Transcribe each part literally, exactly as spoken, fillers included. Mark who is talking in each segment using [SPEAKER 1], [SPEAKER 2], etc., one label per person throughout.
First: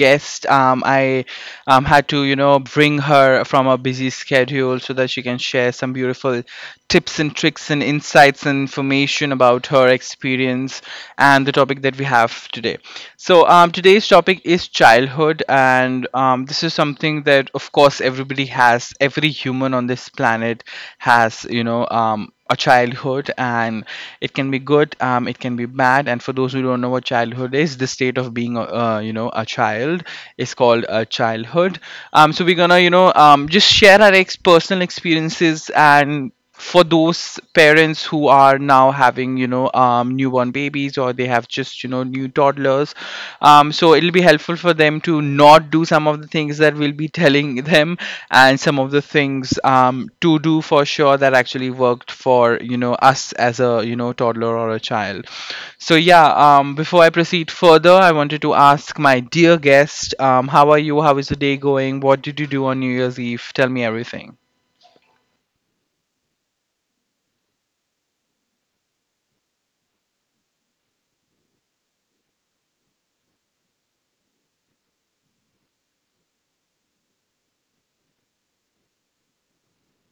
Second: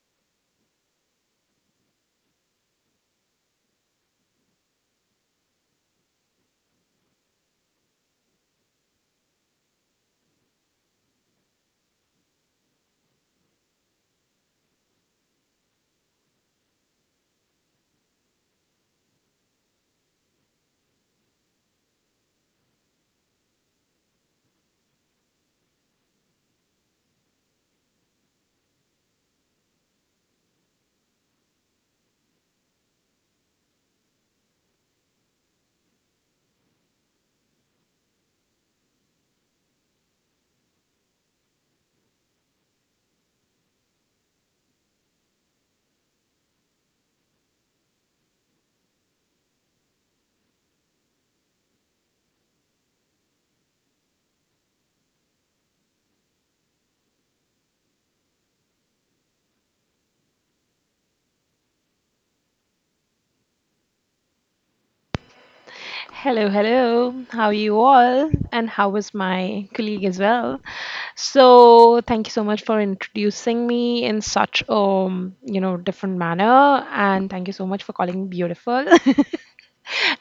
[SPEAKER 1] guest. Um, I um, had to you know bring her from a busy schedule so that she can share some beautiful tips and tricks and insights and information about her experience and the topic that we have today. So um, today's topic is childhood, and um, this is something that of course everybody has. Every human on this planet has you know um, a childhood, and it can be good, um, it can be bad. And for those who don't know what childhood is, the state of being a- uh, you know a child is called a childhood. Um, so we're gonna you know um, just share our ex- personal experiences. And for those parents who are now having you know um, newborn babies, or they have just you know new toddlers, um, so it'll be helpful for them to not do some of the things that we'll be telling them, and some of the things um, to do for sure that actually worked for you know us as a you know toddler or a child. So yeah, um, before I proceed further, I wanted to ask my dear guest, um, how are you? How is the day going? What did you do on New Year's Eve? Tell me everything.
[SPEAKER 2] Hello, hello. How are you all? And how was my colleague as well? So, thank you so much for introducing me in such a, you know, different manner and thank you so much for calling me beautiful.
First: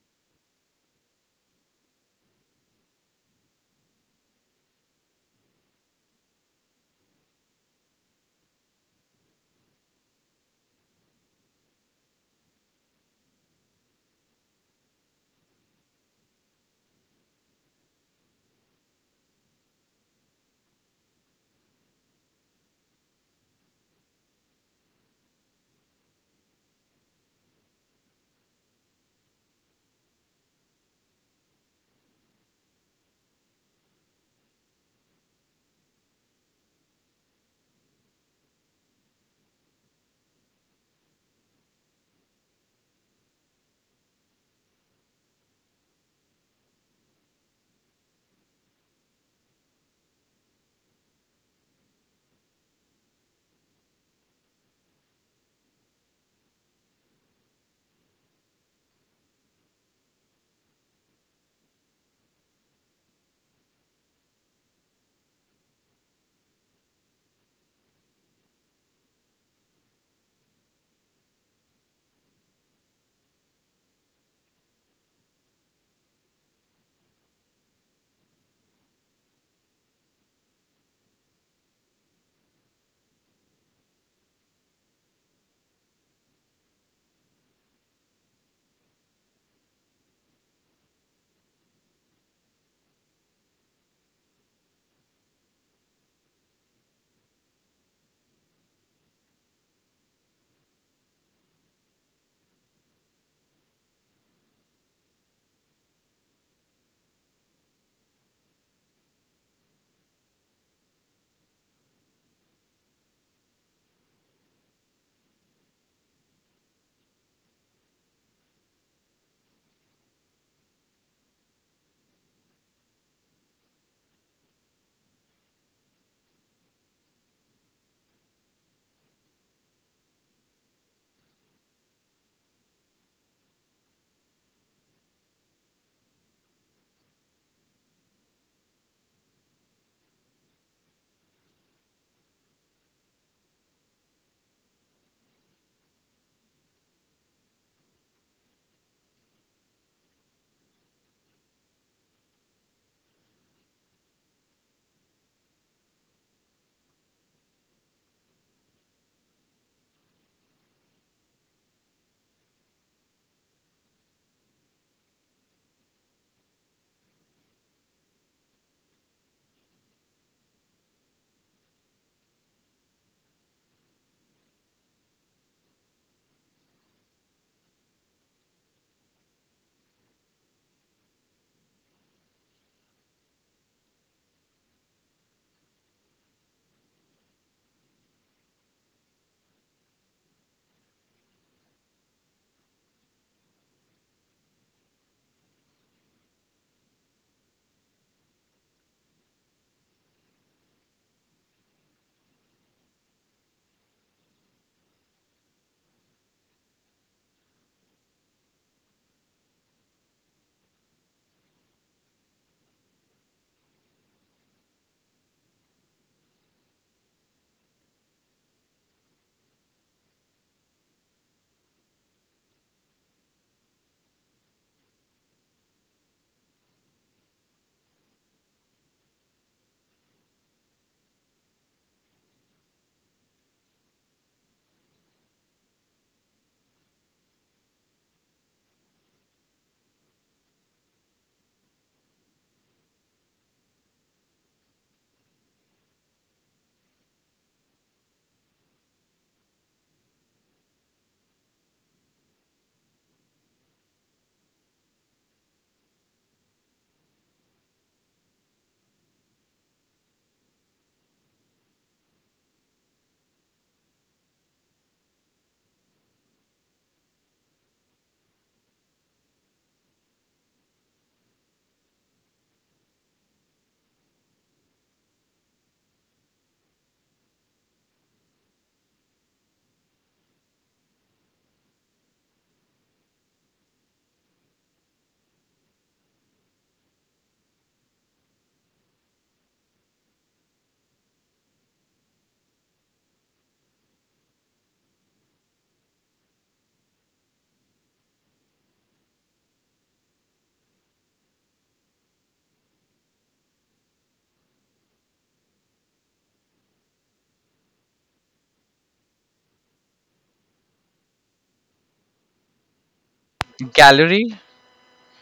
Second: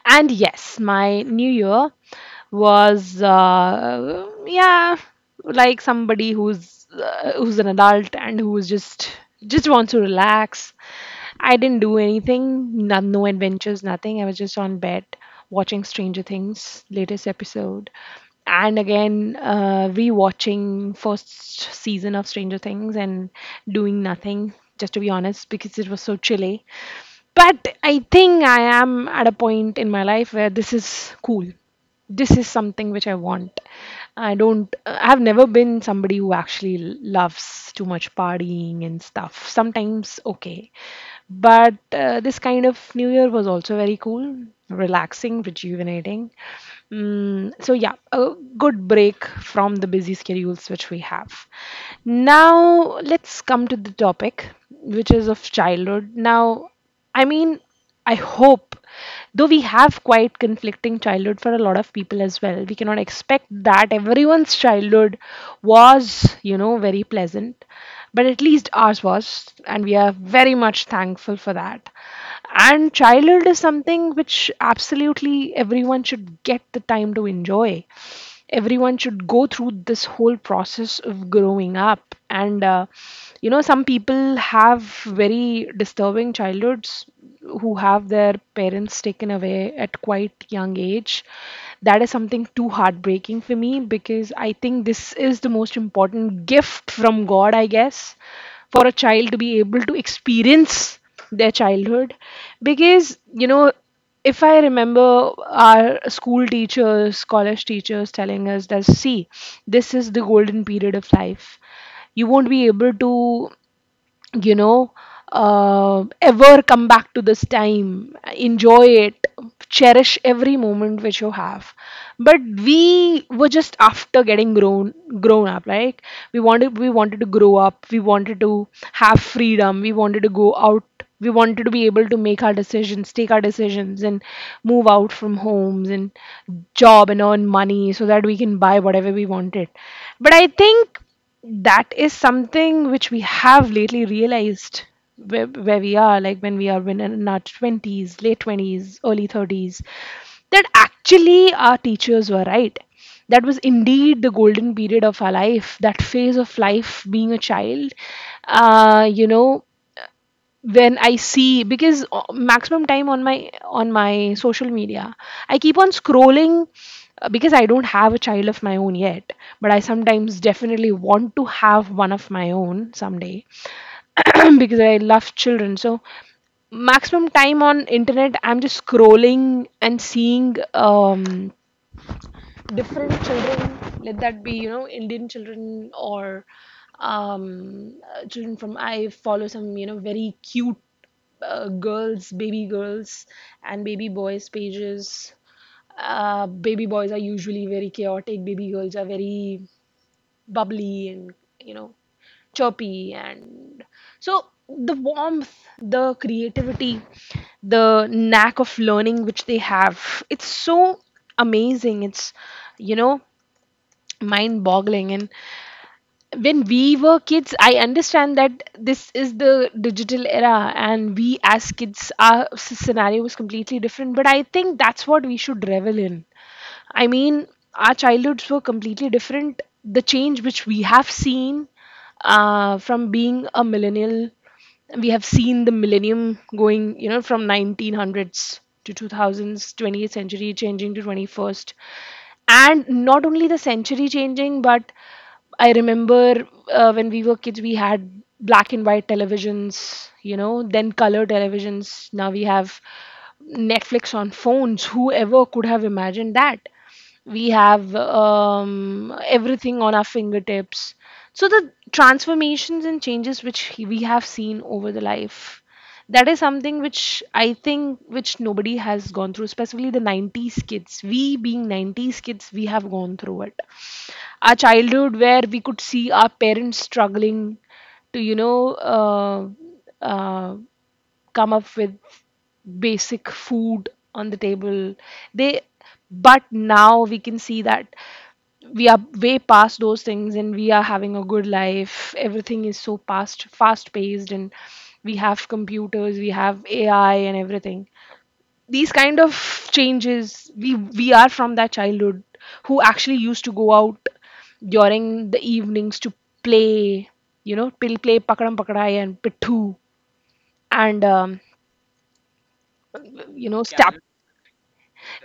[SPEAKER 2] And yes, my new year was, uh, yeah, like somebody who's uh, who's an adult and who's just just wants to relax. I didn't do anything, no, no adventures, nothing. I was just on bed watching Stranger Things latest episode, and again, uh, rewatching first season of Stranger Things and doing nothing. Just to be honest, because it was so chilly, but I think I am at a point in my life where this is cool. This is something which I want. I don't, I've never been somebody who actually loves too much partying and stuff. Sometimes, okay. But uh, this kind of New Year was also very cool, relaxing, rejuvenating. Mm, so yeah, a good break from the busy schedules which we have. Now let's come to the topic, which is of childhood. Now, I mean, I hope, though we have quite conflicting childhood for a lot of people as well. We cannot expect that everyone's childhood was, you know, very pleasant, but at least ours was, and we are very much thankful for that. And childhood is something which absolutely everyone should get the time to enjoy. Everyone should go through this whole process of growing up. And, uh, you know, some people have very disturbing childhoods who have their parents taken away at quite young age. That is something too heartbreaking for me, because I think this is the most important gift from God, I guess, for a child to be able to experience their childhood. Because, you know, if I remember, our school teachers, college teachers telling us that, see, this is the golden period of life. You won't be able to, you know uh, ever come back to this time. Enjoy it, cherish every moment which you have. But we were just after getting grown grown up. Like, we wanted we wanted to grow up, we wanted to have freedom, we wanted to go out, we wanted to be able to make our decisions, take our decisions, and move out from homes, and job and earn money so that we can buy whatever we wanted. But I think that is something which we have lately realized, where, where we are, like when we are, when in our twenties, late twenties, early thirties, that actually our teachers were right. That was indeed the golden period of our life, that phase of life being a child. uh, you know when I see, because, uh, maximum time on my on my social media, I keep on scrolling, uh, because I don't have a child of my own yet, but I sometimes definitely want to have one of my own someday. Because I love children. So maximum time on internet, I'm just scrolling and seeing um different children, let that be, you know, Indian children, or um, uh, children from, I follow some, you know, very cute, uh, girls, baby girls, and baby boys pages. Uh, baby boys are usually very chaotic, baby girls are very bubbly, and, you know, chirpy. And so the warmth, the creativity, the knack of learning which they have, it's so amazing. It's, you know, mind boggling. And when we were kids, I understand that this is the digital era, and we as kids, our s- scenario was completely different, but I think that's what we should revel in. I mean, our childhoods were completely different. The change which we have seen, uh, from being a millennial, we have seen the millennium going, you know, from nineteen hundreds to two thousands, twentieth century changing to twenty-first. And not only the century changing, but I remember, uh, when we were kids, we had black and white televisions, you know, then color televisions. Now we have Netflix on phones. Whoever could have imagined that? We have, um, everything on our fingertips. So the transformations and changes which he- we have seen over the life, that is something which, I think, which nobody has gone through, especially the nineties kids. We, being nineties kids, we have gone through it. Our childhood, where we could see our parents struggling to, you know, uh, uh, come up with basic food on the table. They, but now we can see that we are way past those things, and we are having a good life. Everything is so past fast paced, and we have computers, we have ai and everything. These kind of changes, we we are from that childhood who actually used to go out during the evenings to play, you know, play play pakadam pakadai and pittu, and, um, you know Yeah, stab.
[SPEAKER 1] Gallery,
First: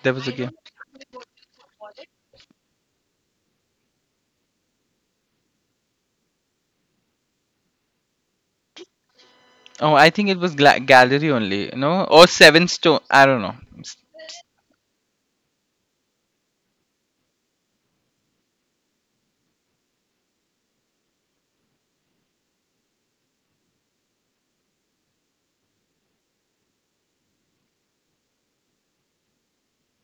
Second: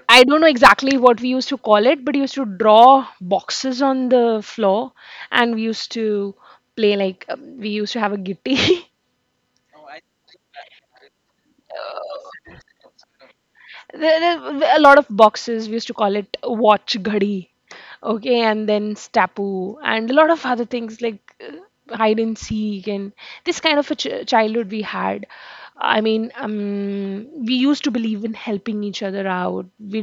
[SPEAKER 1] there
[SPEAKER 2] I
[SPEAKER 1] was a
[SPEAKER 2] don't know
[SPEAKER 1] game.
[SPEAKER 2] exactly what we used to call it, but we used to draw boxes on the floor, and we used to play, like, um, we used to have a gitti.
[SPEAKER 1] Oh, I think it was gla- gallery only, no? Or seven stone, I don't know. S-
[SPEAKER 2] There there- a lot of boxes. We used to call it watch ghadi, okay, and then stapu, and a lot of other things like, uh, hide and seek, and this kind of a ch- childhood we had. I mean, um, we used to believe in helping each other out. We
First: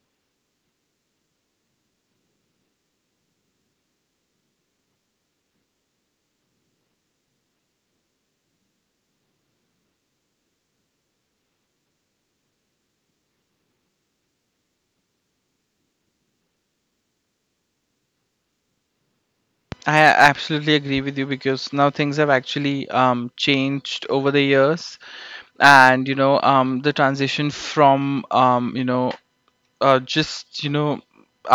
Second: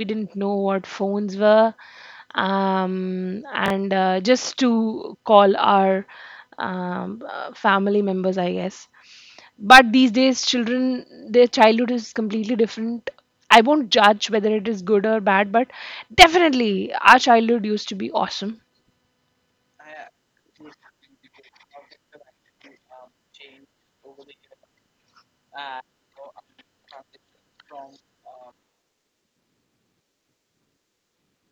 [SPEAKER 2] we didn't know what phones were, um, and uh, just to call our um, uh, family members, I guess. But these days children, their childhood is completely different. I won't judge whether it is good or bad, but definitely our childhood used to be awesome.
[SPEAKER 1] I absolutely agree with you, because now things have actually um, changed over the years. And you know um, the transition from um, you know uh, just you know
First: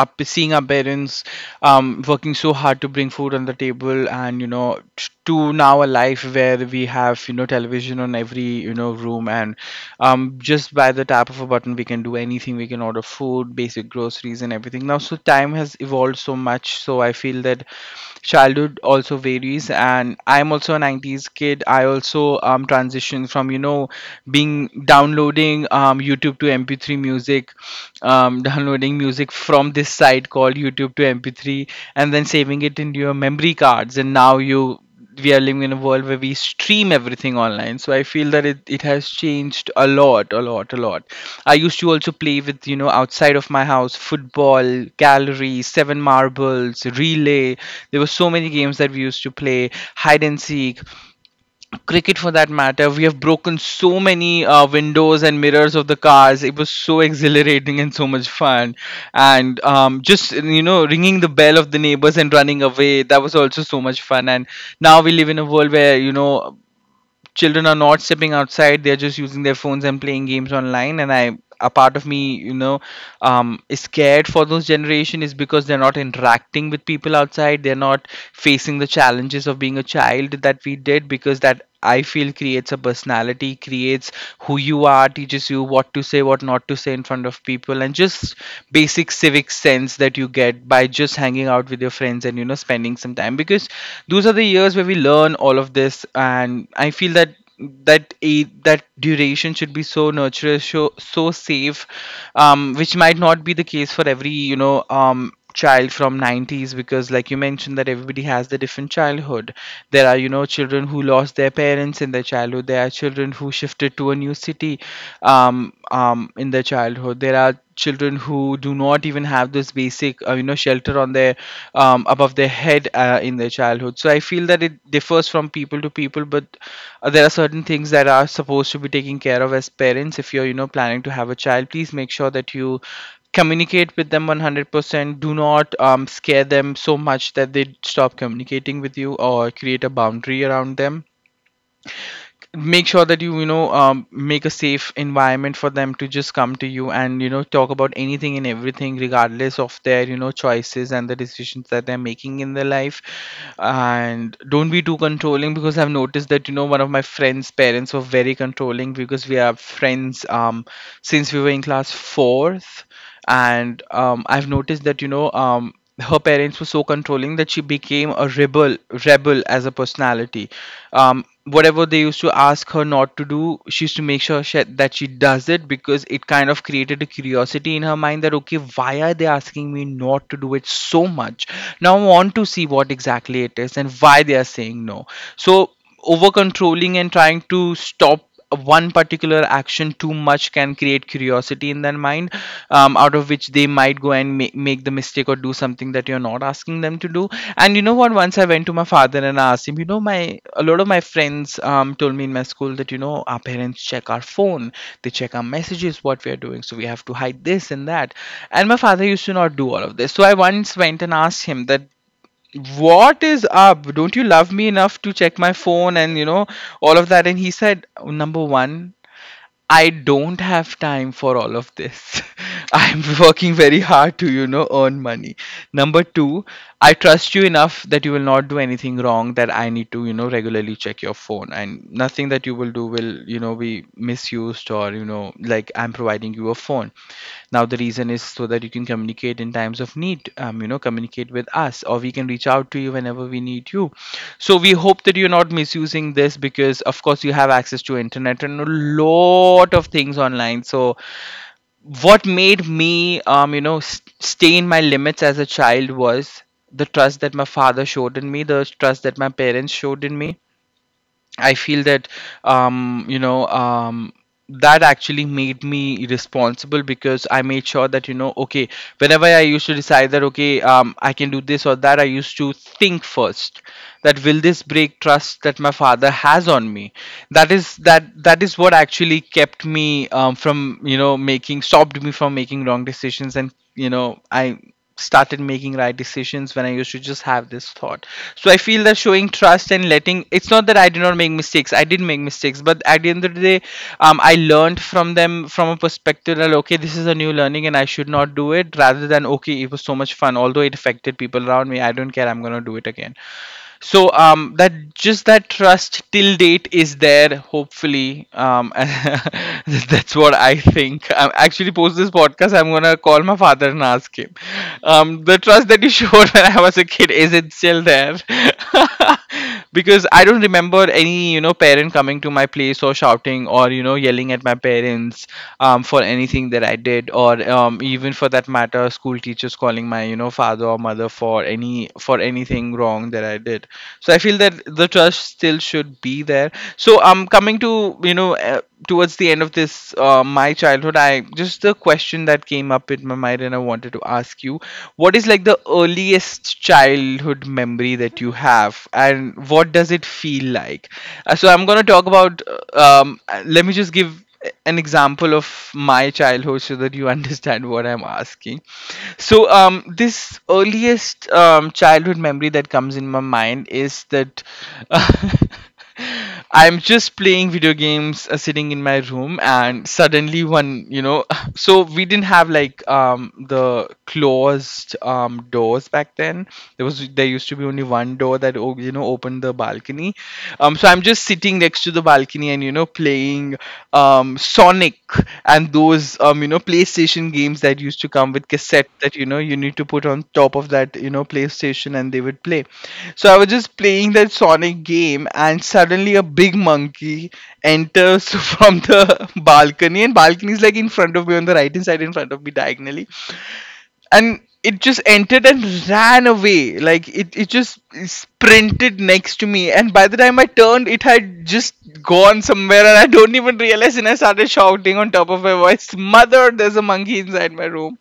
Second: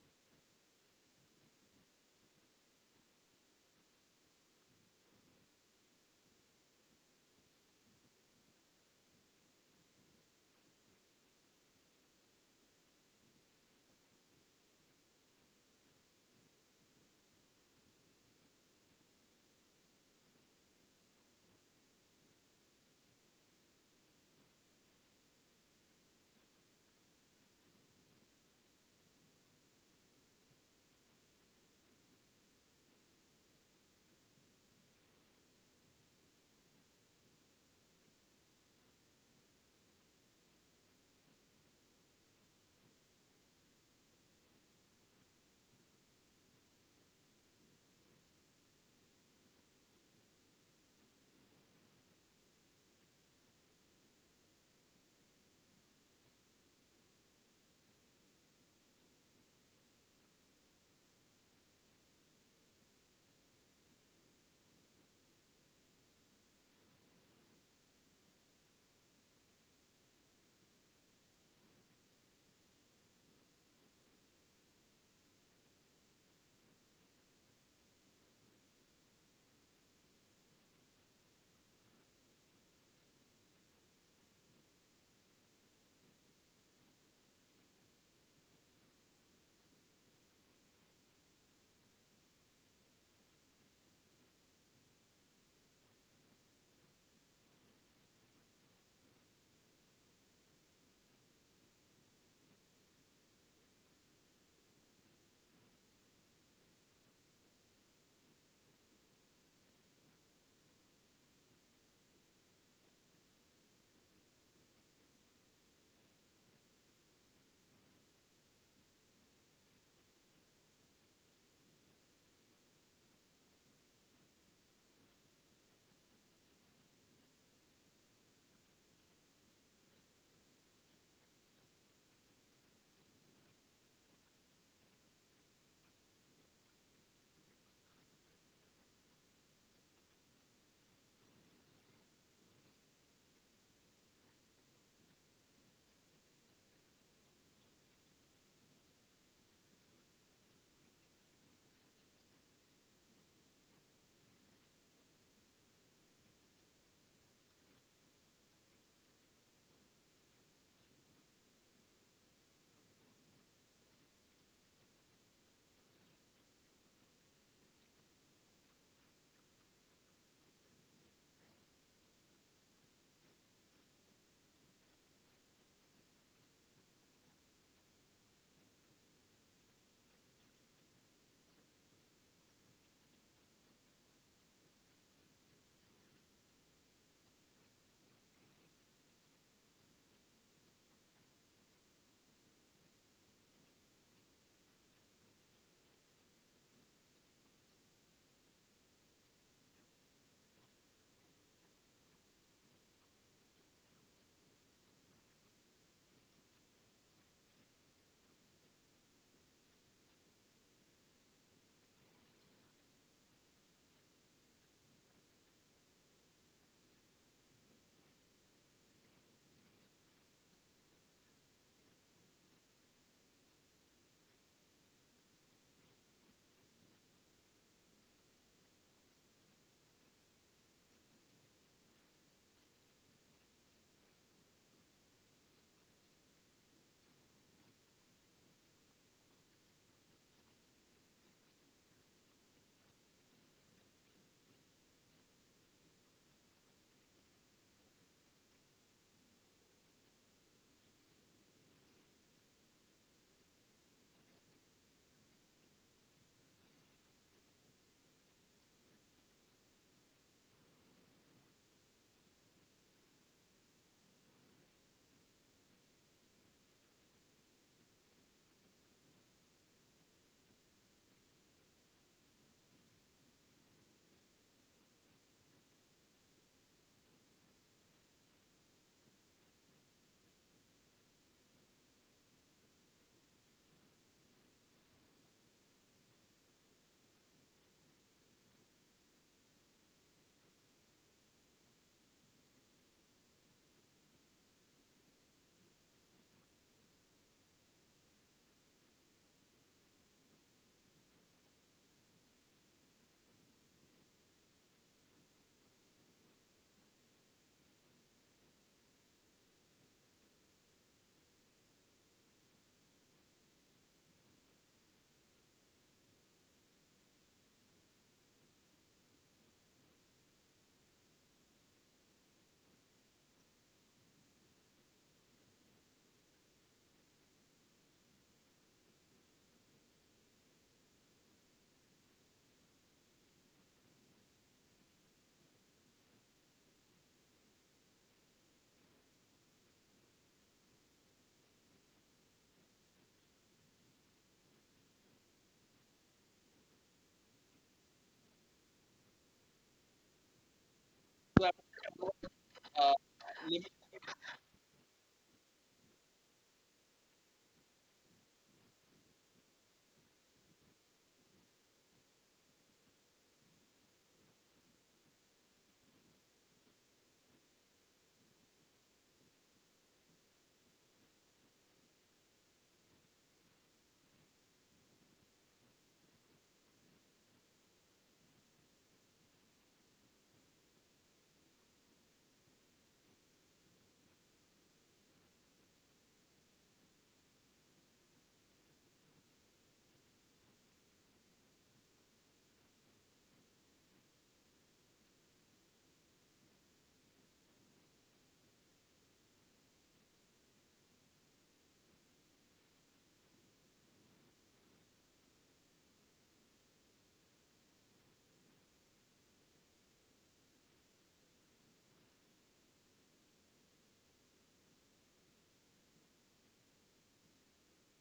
[SPEAKER 1] up seeing our parents um, working so hard to bring food on the table, and you know t- to now a life where we have you know television on every you know room, and um, just by the tap of a button we can do anything. We can order food, basic groceries, and everything now. So time has evolved so much, so I feel that childhood also varies. And I'm also a nineties kid. I also um transitioned from you know being downloading downloading um, YouTube to M P three music, um, downloading music from this site called YouTube to M P three, and then saving it into your memory cards. And now you we are living in a world where we stream everything online. So I feel that it, it has changed a lot, a lot a lot. I used to also play with, you know outside of my house, football, gallery, seven marbles, relay. There were so many games that we used to play. Hide and seek, cricket for that matter. We have broken so many uh, windows and mirrors of the cars. It was so exhilarating and so much fun. And um, just you know ringing the bell of the neighbors and running away, that was also so much fun. And now we live in a world where you know children are not stepping outside, they're just using their phones and playing games online. And I a part of me, you know um, is scared for those generation is, because they're not interacting with people outside, they're not facing the challenges of being a child that we did. Because that I feel creates a personality, creates who you are, teaches you what to say, what not to say in front of people, and just basic civic sense that you get by just hanging out with your your friends and you know spending some time, because those are the years where we learn all of this. And I feel that that a that duration should be so nurturous, so, so safe, um which might not be the case for every you know um child from nineties, because like you mentioned, that everybody has the different childhood. There are you know children who lost their parents in their childhood, there are children who shifted to a new city um um in their childhood. There are children who do not even have this basic, uh, you know, shelter on their um, above their head uh, in their childhood. So I feel that it differs from people to people. But uh, there are certain things that are supposed to be taken care of as parents. If you're, you know, planning to have a child, please make sure that you communicate with them one hundred percent. Do not um, scare them so much that they stop communicating with you, or create a boundary around them. Make sure that you you know um, make a safe environment for them to just come to you and you know talk about anything and everything, regardless of their you know choices and the decisions that they're making in their life. And don't be too controlling, because I've noticed that you know one of my friends parents were very controlling. Because we are friends um since we were in class fourth, and um, I've noticed that you know um, her parents were so controlling that she became a rebel rebel as a personality. Um, whatever they used to ask her not to do, she used to make sure she, that she does it, because it kind of created a curiosity in her mind that okay, why are they asking me not to do it so much? Now I want to see what exactly it is and why they are saying no. So over controlling and trying to stop one particular action too much can create curiosity in their mind, um, out of which they might go and ma- make the mistake or do something that you're not asking them to do. And you know what, once I went to my father and I asked him, you know my, a lot of my friends um, told me in my school that you know our parents check our phone, they check our messages, what we are doing, so we have to hide this and that. And my father used to not do all of this. So I once went and asked him that, what is up? Don't you love me enough to check my phone and you know all of that? And he said, number one, I don't have time for all of this. I'm working very hard to you know earn money. Number two, I trust you enough that you will not do anything wrong that I need to you know regularly check your phone, and nothing that you will do will you know be misused. Or you know like, I'm providing you a phone now, the reason is so that you can communicate in times of need. um, you know communicate with us, or we can reach out to you whenever we need you. So we hope that you're not misusing this, because of course you have access to internet and a lot of things online. So what made me um, you know s stay in my limits as a child was the trust that my father showed in me, the trust that my parents showed in me. I feel that um, you know um, that actually made me responsible, because I made sure that you know okay, whenever I used to decide that okay, um, I can do this or that, I used to think first that, will this break trust that my father has on me? That is that that is what actually kept me, um, from you know making, stopped me from making wrong decisions. And you know I started making right decisions when I used to just have this thought. So I feel that showing trust and letting, it's not that I did not make mistakes. I did make mistakes, but at the end of the day, um, I learned from them from a perspective that okay, this is a new learning and I should not do it, rather than okay, it was so much fun. Although it affected people around me, I don't care. I'm gonna do it again. So um that, just that trust till date is there, hopefully. Um that's what I think. I actually, post this podcast, I'm gonna call my father and ask him, um the trust that you showed when I was a kid, is it still there? Because I don't remember any, you know, parent coming to my place or shouting or, you know, yelling at my parents um for anything that I did, or um even for that matter matter school teachers calling my, you know, father or mother for any, for anything wrong that I did. So I feel that the trust still should be there. So um coming to, you know, uh, towards the end of this, uh, my childhood, I just, the question that came up in my mind and I wanted to ask you, what is like the earliest childhood memory that you have, and what does it feel like? Uh, so I'm going to talk about uh, um uh, let me just give an example of my childhood so that you understand what I'm asking. So, um, this earliest um, childhood memory that comes in my mind is that, I'm just playing video games, uh, sitting in my room, and suddenly one, you know, so we didn't have like um, the closed um, doors back then. There was there used to be only one door that o- you know, opened the balcony. Um so I'm just sitting next to the balcony and, you know, playing um Sonic, and those, um you know, PlayStation games that used to come with cassette that, you know, you need to put on top of that, you know, PlayStation, and they would play. So I was just playing that Sonic game, and suddenly a big monkey enters from the balcony, and balcony is like in front of me on the right hand side, in front of me diagonally. And it just entered and ran away. Like it, it just sprinted next to me, and by the time I turned, it had just gone somewhere and I don't even realize, and I started shouting on top of my voice, "Mother, there's a monkey inside my room."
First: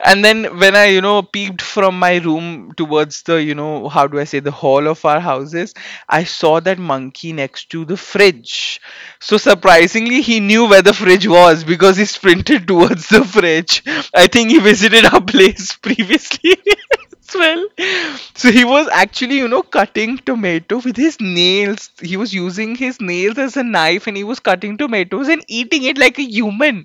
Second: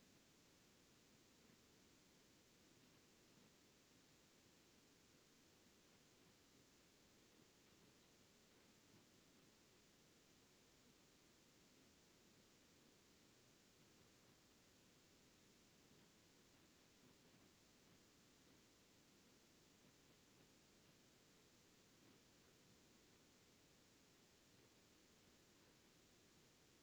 [SPEAKER 1] And then when I, you know, peeped from my room towards the, you know, how do I say, the hall of our houses, I saw that monkey next to the fridge. So surprisingly, he knew where the fridge was, because he sprinted towards the fridge. I think he visited our place previously as well. So he was actually, you know, cutting tomato with his nails. He was using his nails as a knife, and he was cutting tomatoes and eating it like a human.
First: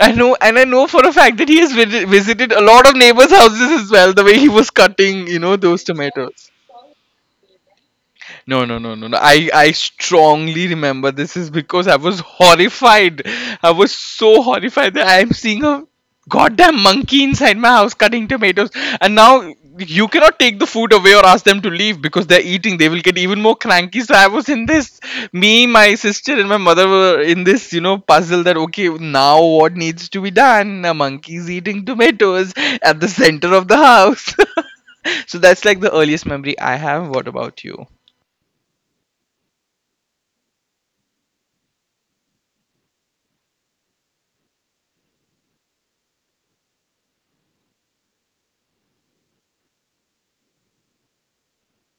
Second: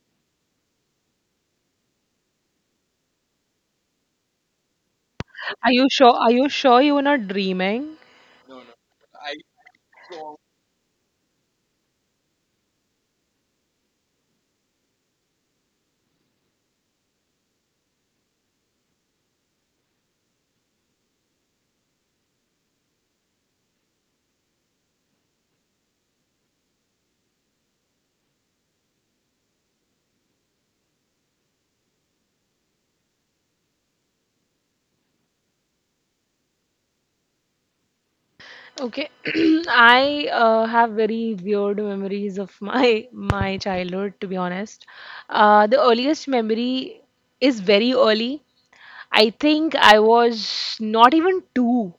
[SPEAKER 1] I know, and I know for a fact that he has vid- visited a lot of neighbors' houses as well. The way he was cutting, you know,
[SPEAKER 2] Are
[SPEAKER 1] those
[SPEAKER 2] you sure? Are you
[SPEAKER 1] tomatoes.
[SPEAKER 2] sure you were not dreaming?
[SPEAKER 1] No, no, no, no, no. I, I strongly remember this, is because I was horrified. I was so horrified that I'm seeing a goddamn monkey inside my house cutting tomatoes. And now you cannot take the food away or ask them to leave because they're eating. They will get even more cranky. So I was in this. Me, my sister, and my mother were in this, you know, puzzle that, okay, now what needs to be done? A monkey's eating tomatoes at the center of the house. So that's like the earliest memory I have. What about you?
[SPEAKER 2] Okay. I, uh, have very weird memories of my my childhood, to be honest. Uh, the earliest memory is very early. I think I was not even two.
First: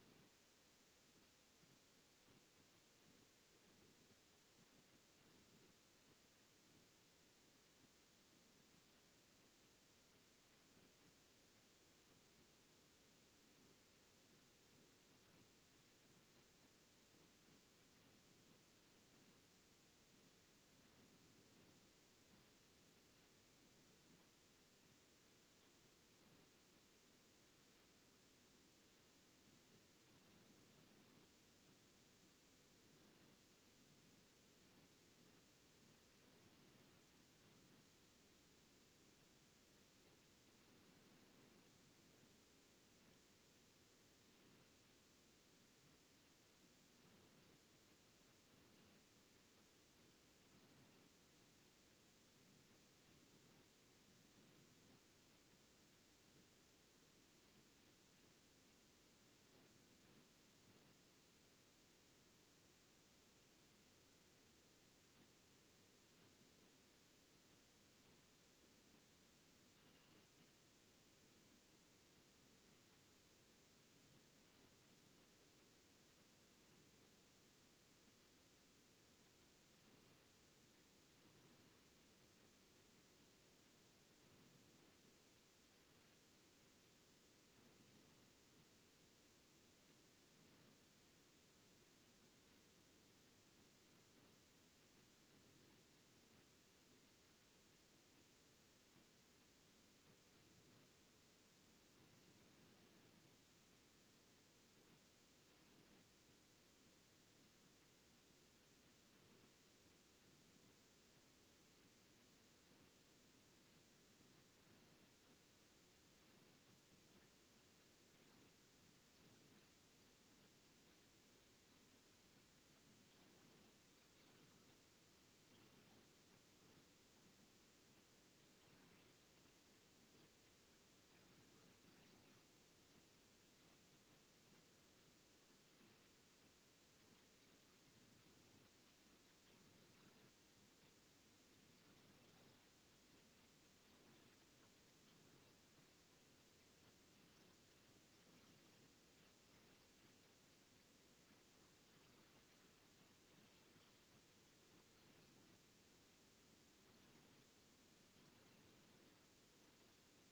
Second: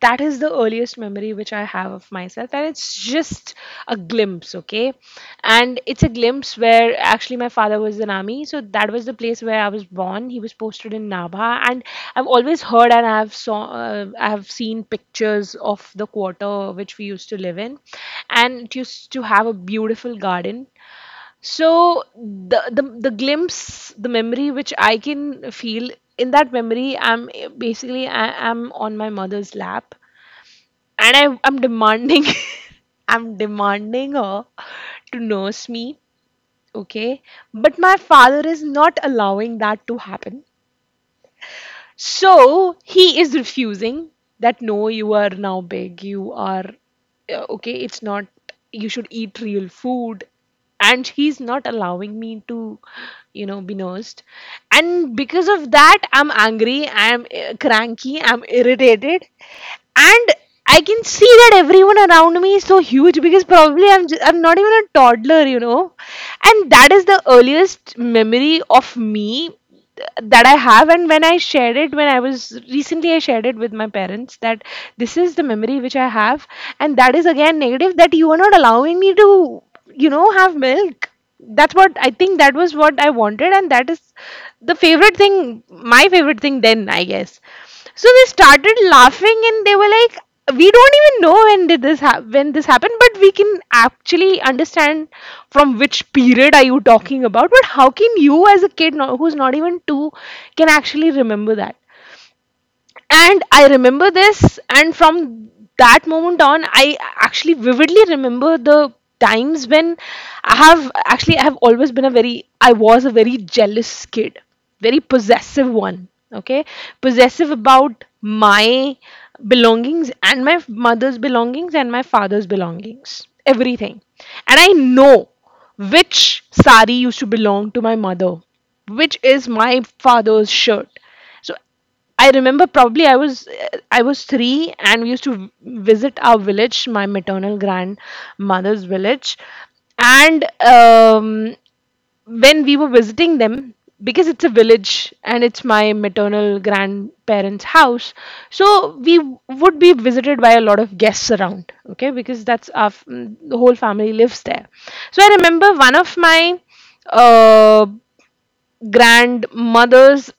[SPEAKER 2] That is the earliest memory which I have of myself, and it's just a glimpse, okay? And it's a glimpse where actually my father was in army, so that was the place where I was born. He was posted in Nabha, and I've always heard and I've saw uh, I've seen pictures of the quarter which we used to live in, and it used to have a beautiful garden. So the, the the glimpse, the memory which I can feel in that memory, I'm basically I, I'm on my mother's lap, and I I'm demanding, I'm demanding her to nurse me, okay? But my father is not allowing that to happen. So he is refusing that, no, you are now big, you are, uh, okay, it's not, you should eat real food. And he's not allowing me to, you know, be nursed. And because of that, I'm angry, I'm, uh, cranky, I'm irritated. And I can see that everyone around me is so huge, because probably I'm, just, I'm not even a toddler, you know. And that is the earliest memory of me that I have, and when I shared it, when I was recently, I shared it with my parents that this is the memory which I have, and that is again negative, that you are not allowing me to, you know, have milk. That's what I think that was what I wanted, and that is the favorite thing, my favorite thing then, I guess. So they started laughing and they were like, "We don't even know when did this ha- when this happened, but we can actually understand from which period are you talking about. But how can you, as a kid, not, who's not even two, can actually remember that?" And I remember this, and from that moment on, I actually vividly remember the times when i have actually I have always been a very, I was a very jealous kid, very possessive one, okay. Possessive about my belongings and my mother's belongings and my father's belongings, everything. And I know which sari used to belong to my mother, which is my father's shirt. So I remember, probably I was, uh, I was three, and we used to v- visit our village, my maternal grandmother's village, and, um, when we were visiting them, because it's a village and it's my maternal grandparents' house, so we w- would be visited by a lot of guests around. Okay, because that's our f- the whole family lives there. So I remember one of my. Uh, grandmother's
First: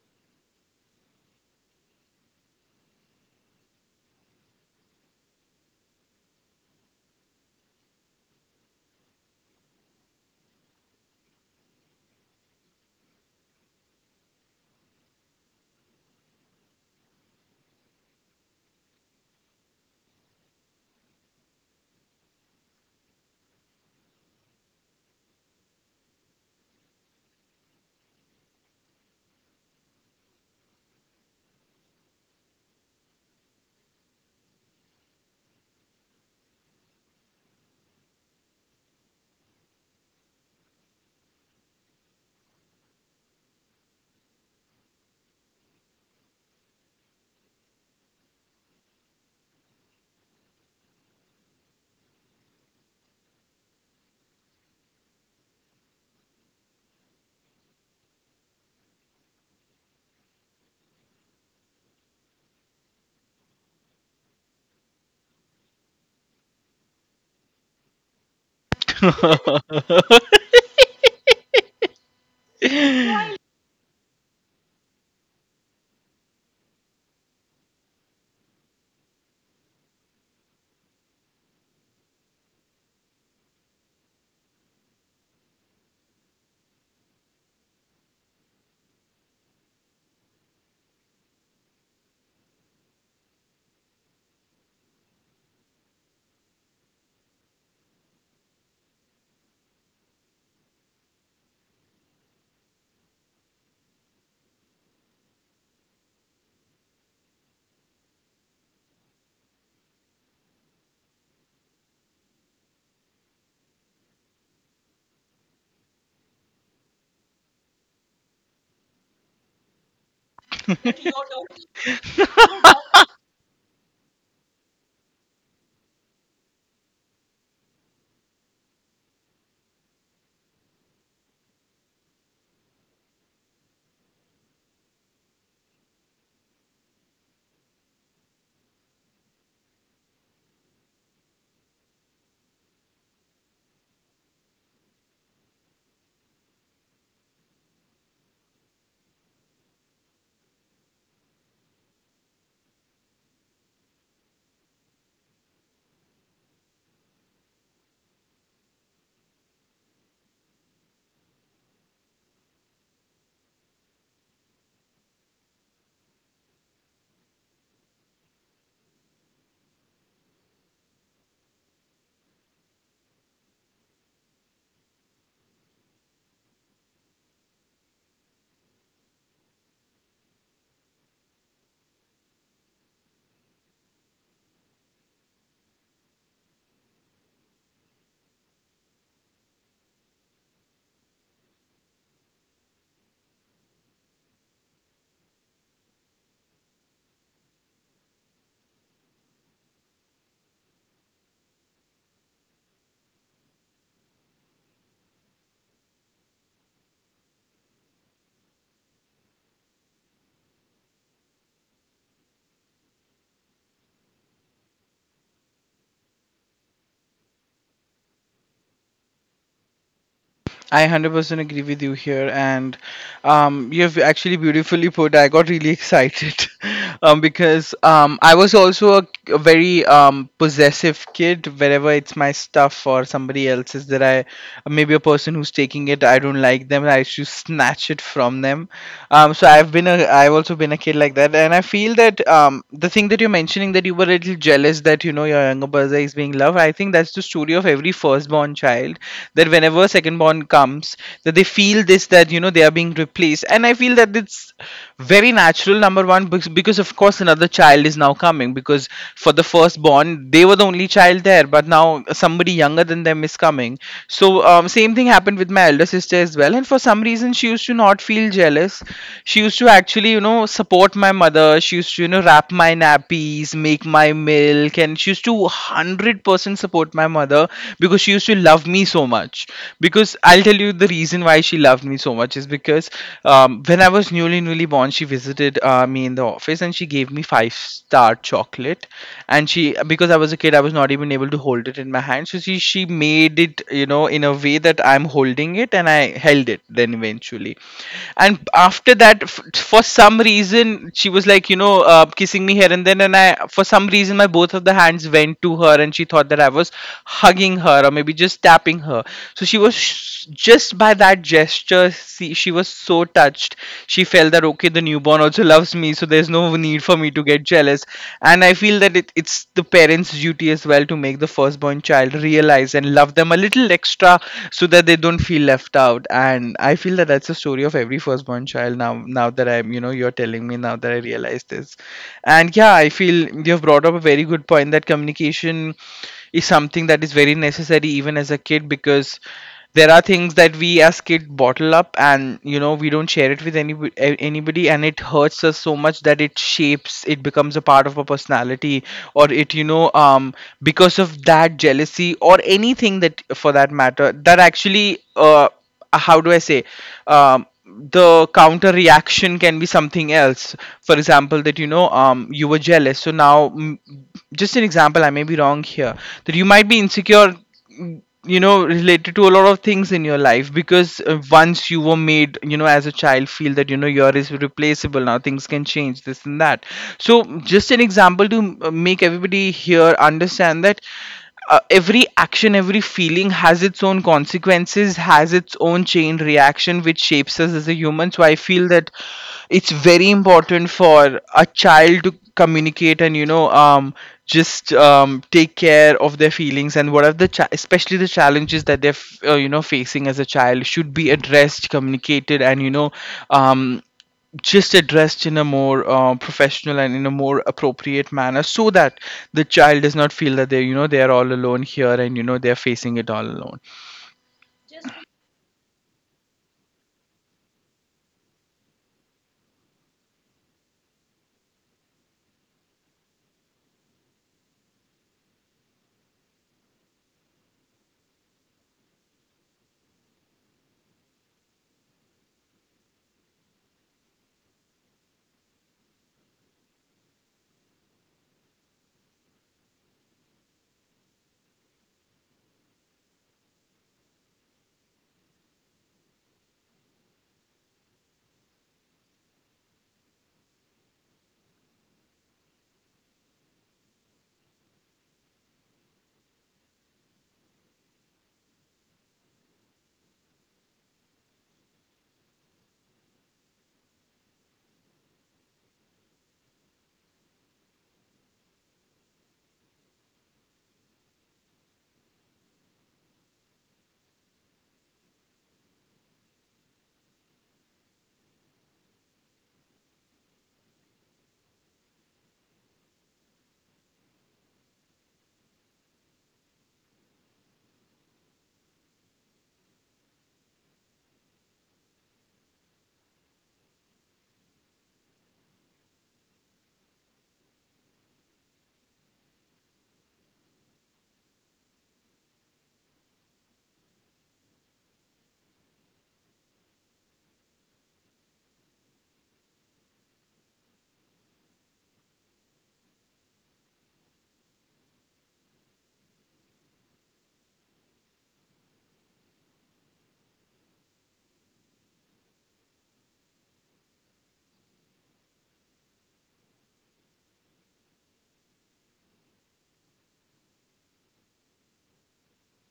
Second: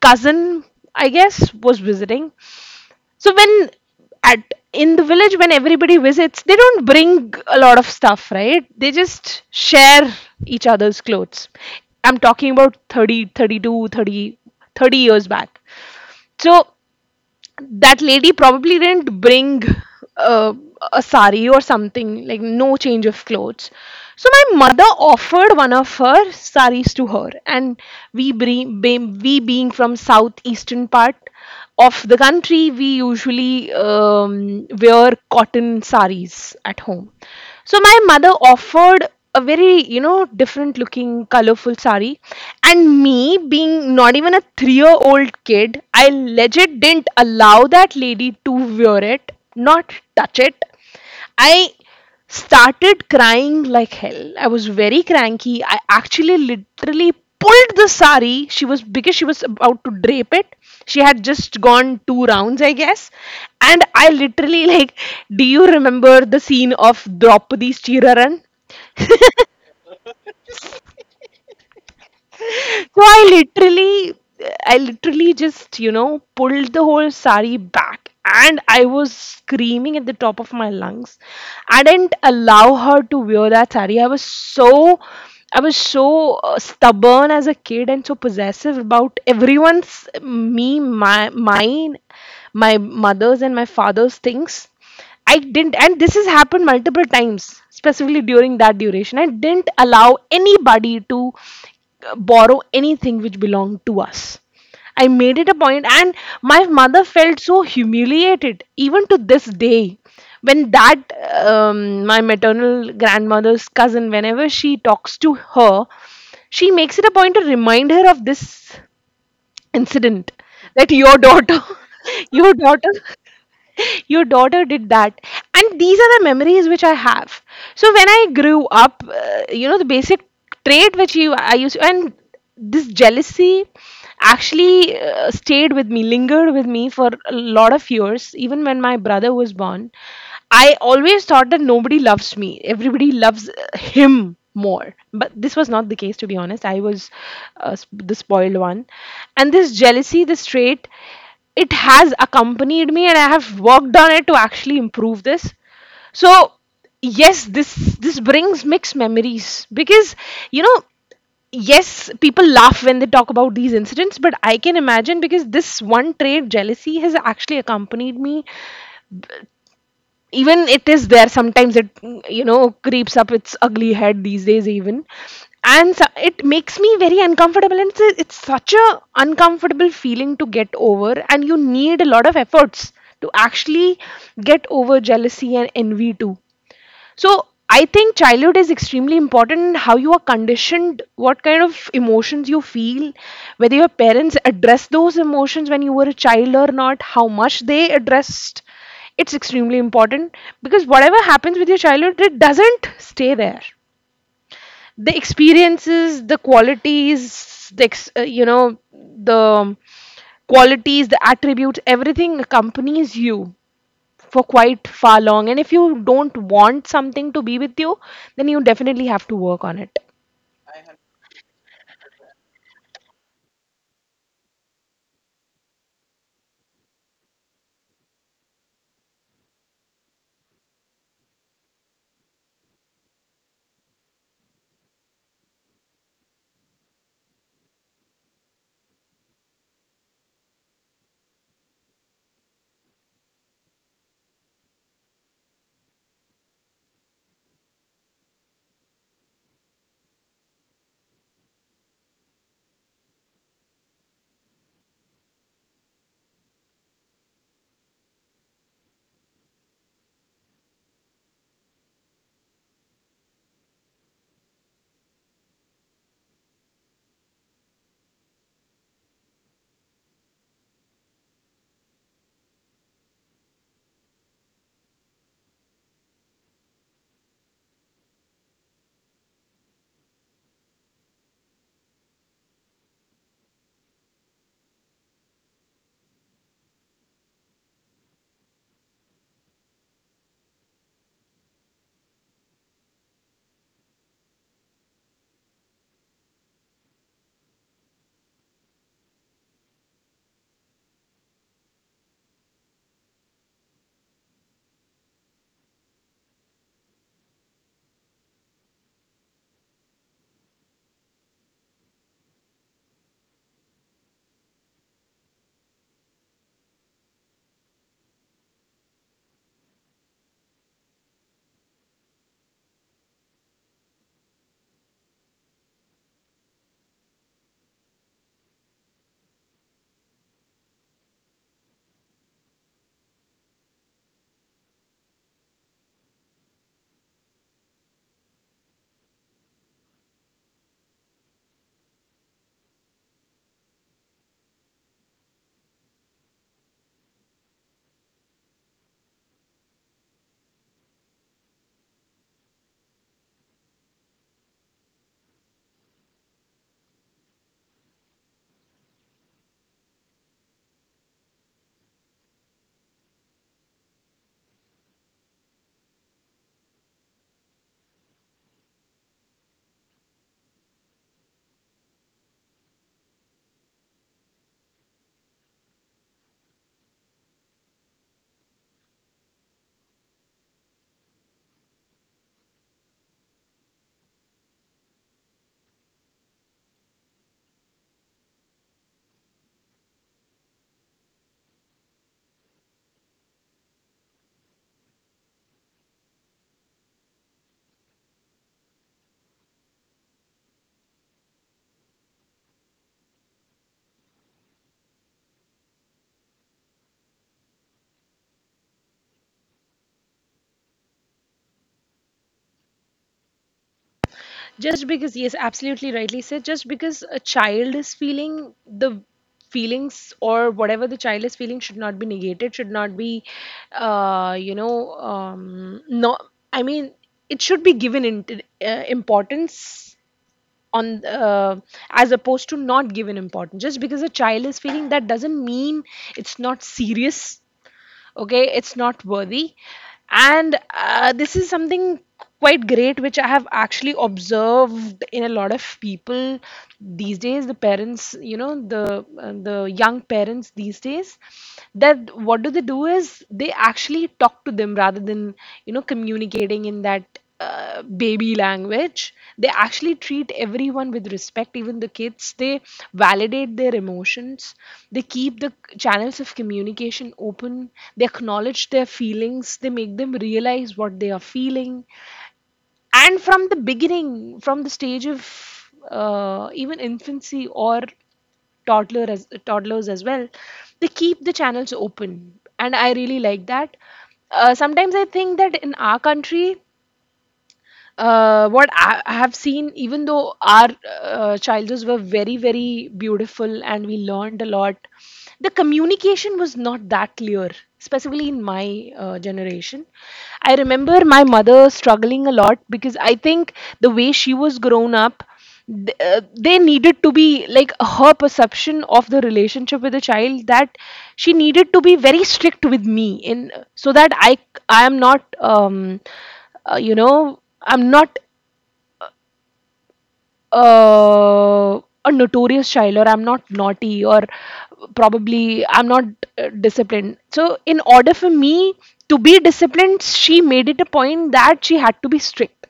[SPEAKER 2] cousin, I guess, was visiting. So when, at, in the village when everybody visits, they don't bring a lot of stuff, right? They just share each other's clothes. I'm talking about thirty, thirty-two, thirty, thirty years back. So that lady probably didn't bring uh, a sari or something like no change of clothes. So my mother offered one of her saris to her, and we bring we, being from southeastern part of the country, we usually um, wear cotton saris at home. So my mother offered a very, you know, different looking, colorful sari, and me being not even a three year old kid, I legit didn't allow that lady to wear it, not touch it. I started crying like hell. I was very cranky. I actually literally pulled the sari. She was, because she was about to drape it, she had just gone two rounds, I guess, and I literally like, do you remember the scene of Draupadi's Chiraran? So I literally, I literally just, you know, pulled the whole sari back, and I was screaming at the top of my lungs. I didn't allow her to wear that sari. I was so, I was so uh, stubborn as a kid, and so possessive about everyone's, me, my, mine, my mother's and my father's things. I didn't, and this has happened multiple times, specifically during that duration. I didn't allow anybody to uh, borrow anything which belonged to us. I made it a point, and my mother felt so humiliated, even to this day. When that, um, my maternal grandmother's cousin, whenever she talks to her, she makes it a point to remind her of this incident, that your daughter, your daughter. Your daughter did that. And these are the memories which I have. So when I grew up, uh, you know, the basic trait which you I used, and this jealousy actually uh, stayed with me, lingered with me for a lot of years, even when my brother was born. I always thought that nobody loves me. Everybody loves uh, him more. But this was not the case, to be honest. I was uh, sp- the spoiled one. And this jealousy, this trait, it has accompanied me, and I have worked on it to actually improve this. So yes, this this brings mixed memories, because, you know, yes, people laugh when they talk about these incidents, but I can imagine, because this one trait, jealousy, has actually accompanied me. Even it is there sometimes. It, you know, creeps up its ugly head these days even. And so, it makes me very uncomfortable, and it's, a, it's such a uncomfortable feeling to get over, and you need a lot of efforts to actually get over jealousy and envy too. So I think childhood is extremely important. How you are conditioned, what kind of emotions you feel, whether your parents address those emotions when you were a child or not, how much they addressed. It's extremely important, because whatever happens with your childhood, it doesn't stay there. The experiences, the qualities, the ex- uh, you know, the qualities, the attributes, everything accompanies you for quite far long, and if you don't want something to be with you, then you definitely have to work on it.
[SPEAKER 1] I one hundred percent agree with you here, and um, you have actually beautifully put. I got really excited. Um, because um, I was also a, a very um, possessive kid. Wherever it's my stuff or somebody else's, that I, maybe a person who's taking it, I don't like them, I should snatch it from them. Um so I've been a, I've also been a kid like that, and I feel that, um the thing that you're mentioning, that you were a little jealous that, you know, your younger brother is being loved, I think that's the story of every firstborn child, that whenever secondborn comes, that they feel this, that, you know, they are being replaced. And I feel that it's very natural, number one, because, because of course another child is now coming, because for the firstborn, they were the only child there, but now somebody younger, longer than them is coming. So um, same thing happened with my elder sister as well. And for some reason, she used to not feel jealous. She used to actually, you know, support my mother. She used to, you know, wrap my nappies, make my milk, and she used to one hundred percent support my mother, because she used to love me so much. Because I'll tell you the reason why she loved me so much is because um, when I was newly newly born, she visited uh, me in the office and she gave me five star chocolate. And she, because I was a kid, I was not even even able to hold it in my hand. So she she made it, you know, in a way that I'm holding it, and I held it then eventually. And after that, f- for some reason, she was like, you know, uh, kissing me here and then, and I, for some reason, my both of the hands went to her, and she thought that I was hugging her or maybe just tapping her. So she was, sh- just by that gesture, see, she was so touched. She felt that, okay, the newborn also loves me, so there's no need for me to get jealous. And I feel that it, it it's the parents' duty as well to make the firstborn child realize and love them a little extra, so that they don't feel left out. And I feel that that's the story of every firstborn child now. Now that I'm, you know, you're telling me, now that I realize this, and yeah, I feel you've brought up a very good point, that communication is something that is very necessary even as a kid, because there are things that we as kids bottle up, and you know, we don't share it with any, eh, anybody, and it hurts us so much that it shapes, it becomes a part of our personality, or it, you know, um because of that jealousy or anything that, for that matter, that actually, uh how do I say, um the counter reaction can be something else. For example, that, you know, um you were jealous, so now, mm, just an example, I may be wrong here, that you might be insecure, you know, related to a lot of things in your life, because uh, once you were made, you know, as a child, feel that, you know, you are is replaceable, now things can change this and that. So just an example to uh, make everybody here understand that uh, every action, every feeling has its own consequences, has its own chain reaction, which shapes us as a human. So I feel that it's very important for a child to communicate and, you know, um just um take care of their feelings, and what are the cha- especially the challenges that they're, f- uh, you know, facing as a child, should be addressed, communicated, and you know, um just addressed in a more uh, professional and in a more appropriate manner, so that the child does not feel that they, you know, they are all alone here, and you know, they're facing it all alone.
[SPEAKER 2] Just because, yes, absolutely rightly said, just because a child is feeling the feelings, or whatever the child is feeling, should not be negated, should not be, uh, you know, um, no, I mean, it should be given in, uh, importance on, uh, as opposed to not given importance. Just because a child is feeling, that doesn't mean it's not serious, okay, it's not worthy. And uh, this is something quite great which I have actually observed in a lot of people these days, the parents, you know, the uh, the young parents these days, that what do they do is they actually talk to them, rather than, you know, communicating in that uh, baby language. They actually treat everyone with respect, even the kids. They validate their emotions, they keep the channels of communication open, they acknowledge their feelings, they make them realize what they are feeling, and from the beginning, from the stage of uh, even infancy, or toddler, as toddlers as well, they keep the channels open. And I really like that. Uh, sometimes I think that in our country, uh, what I, I have seen, even though our uh, childhoods were very, very beautiful and we learned a lot, the communication was not that clear, specifically in my uh, generation. I remember my mother struggling a lot, because I think the way she was grown up, th- uh, they needed to be, like, her perception of the relationship with the child, that she needed to be very strict with me, in so that i i am not um uh, you know I'm not uh, a notorious child, or I'm not naughty, or probably I'm not uh, disciplined. So in order for me to be disciplined, she made it a point that she had to be strict.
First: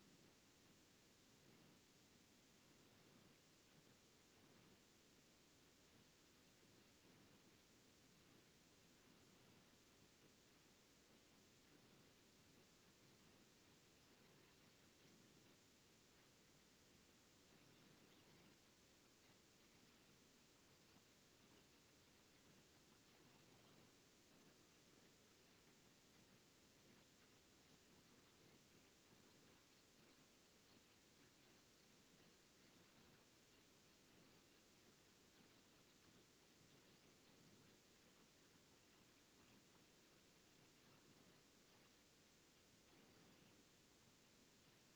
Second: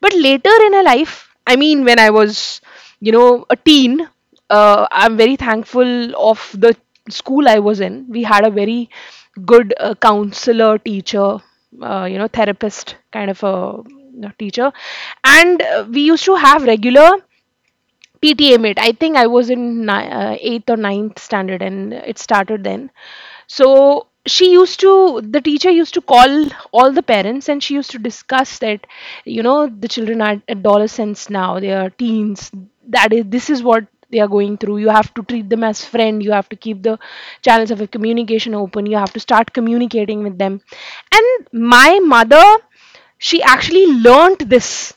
[SPEAKER 2] But later in her life, I mean, when I was, you know, a teen, uh, I'm very thankful of the school I was in. We had a very good uh, counselor, teacher, uh, you know, therapist kind of a, you know, teacher, and uh, we used to have regular P T A mate. I think I was in ni- uh, eighth or ninth standard, and it started then. So she used to, the teacher used to call all the parents, and she used to discuss that, you know, the children are adolescents now, they are teens. That is, this is what they are going through. You have to treat them as friend. You have to keep the channels of communication open. You have to start communicating with them. And my mother, she actually learnt this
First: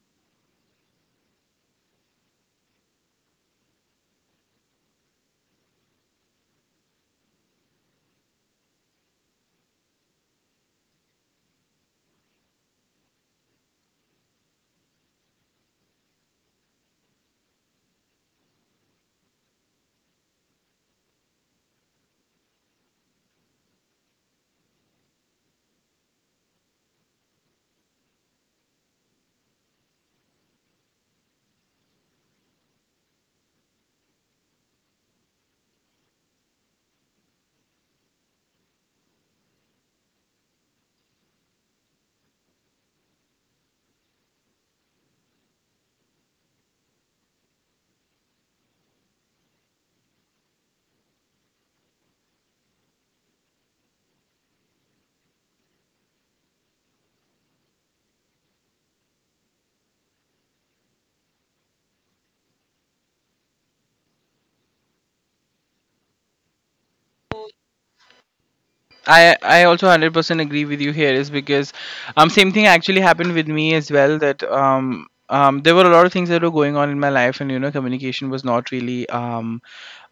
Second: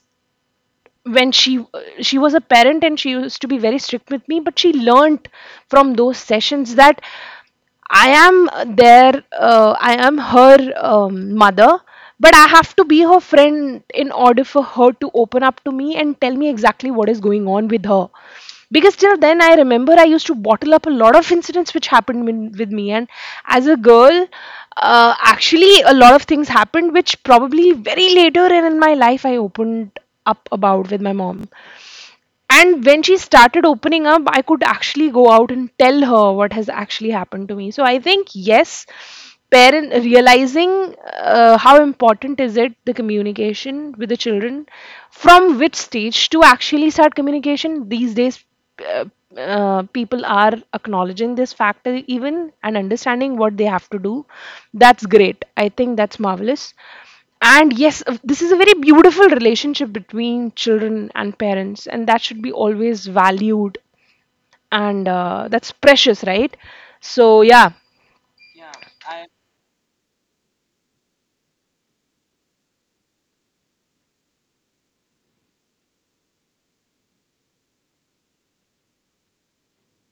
[SPEAKER 2] when she she was a parent, and she used to be very strict with me, but she learnt from those sessions that I am, uh, there, uh, I am her um, mother, but I have to be her friend in order for her to open up to me and tell me exactly what is going on with her. Because till then, I remember I used to bottle up a lot of incidents which happened min- with me, and as a girl, uh, actually, a lot of things happened which probably very later in my life I opened up about with my mom. And when she started opening up, I could actually go out and tell her what has actually happened to me. So I think, yes, parent realizing uh, how important is it, the communication with the children, from which stage to actually start communication these days. uh, uh, People are acknowledging this factor even, and understanding what they have to do. That's great, I think that's marvelous. And yes, uh, this is a very beautiful relationship between children and parents, and that should be always valued. And uh, that's precious, right? So yeah,
[SPEAKER 1] I I also hundred percent agree with you here, is because um same thing actually happened with me as well, that um um there were a lot of things that were going on in my life, and you know, communication was not really um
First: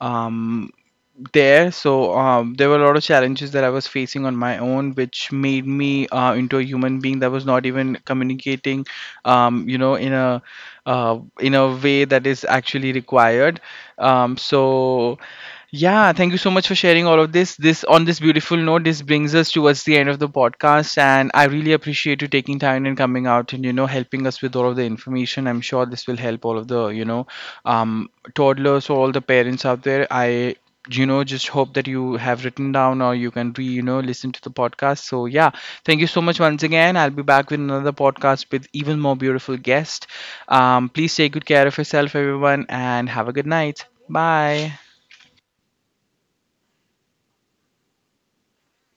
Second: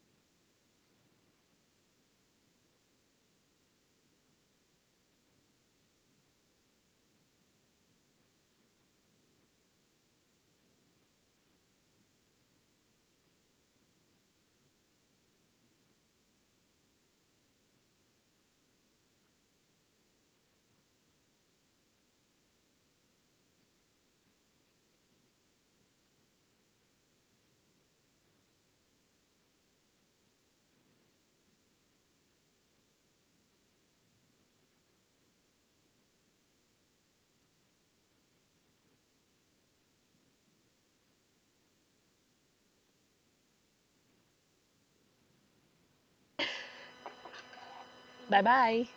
[SPEAKER 1] um there. So um, there were a lot of challenges that I was facing on my own, which made me uh, into a human being that was not even communicating, um, you know, in a, uh, in a way that is actually required. Um, so yeah, thank you so much for sharing all of this. This, on this beautiful note, this brings us towards the end of the podcast, and I really appreciate you taking time and coming out and, you know, helping us with all of the information. I'm sure this will help all of the, you know, um, toddlers or all the parents out there. I, you know, just hope that you have written down or you can re you know, listen to the podcast. So yeah, thank you so much once again. I'll be back with another podcast with even more beautiful guest. Um, please take good care of yourself, everyone, and have a good night. Bye.
[SPEAKER 2] bye bye.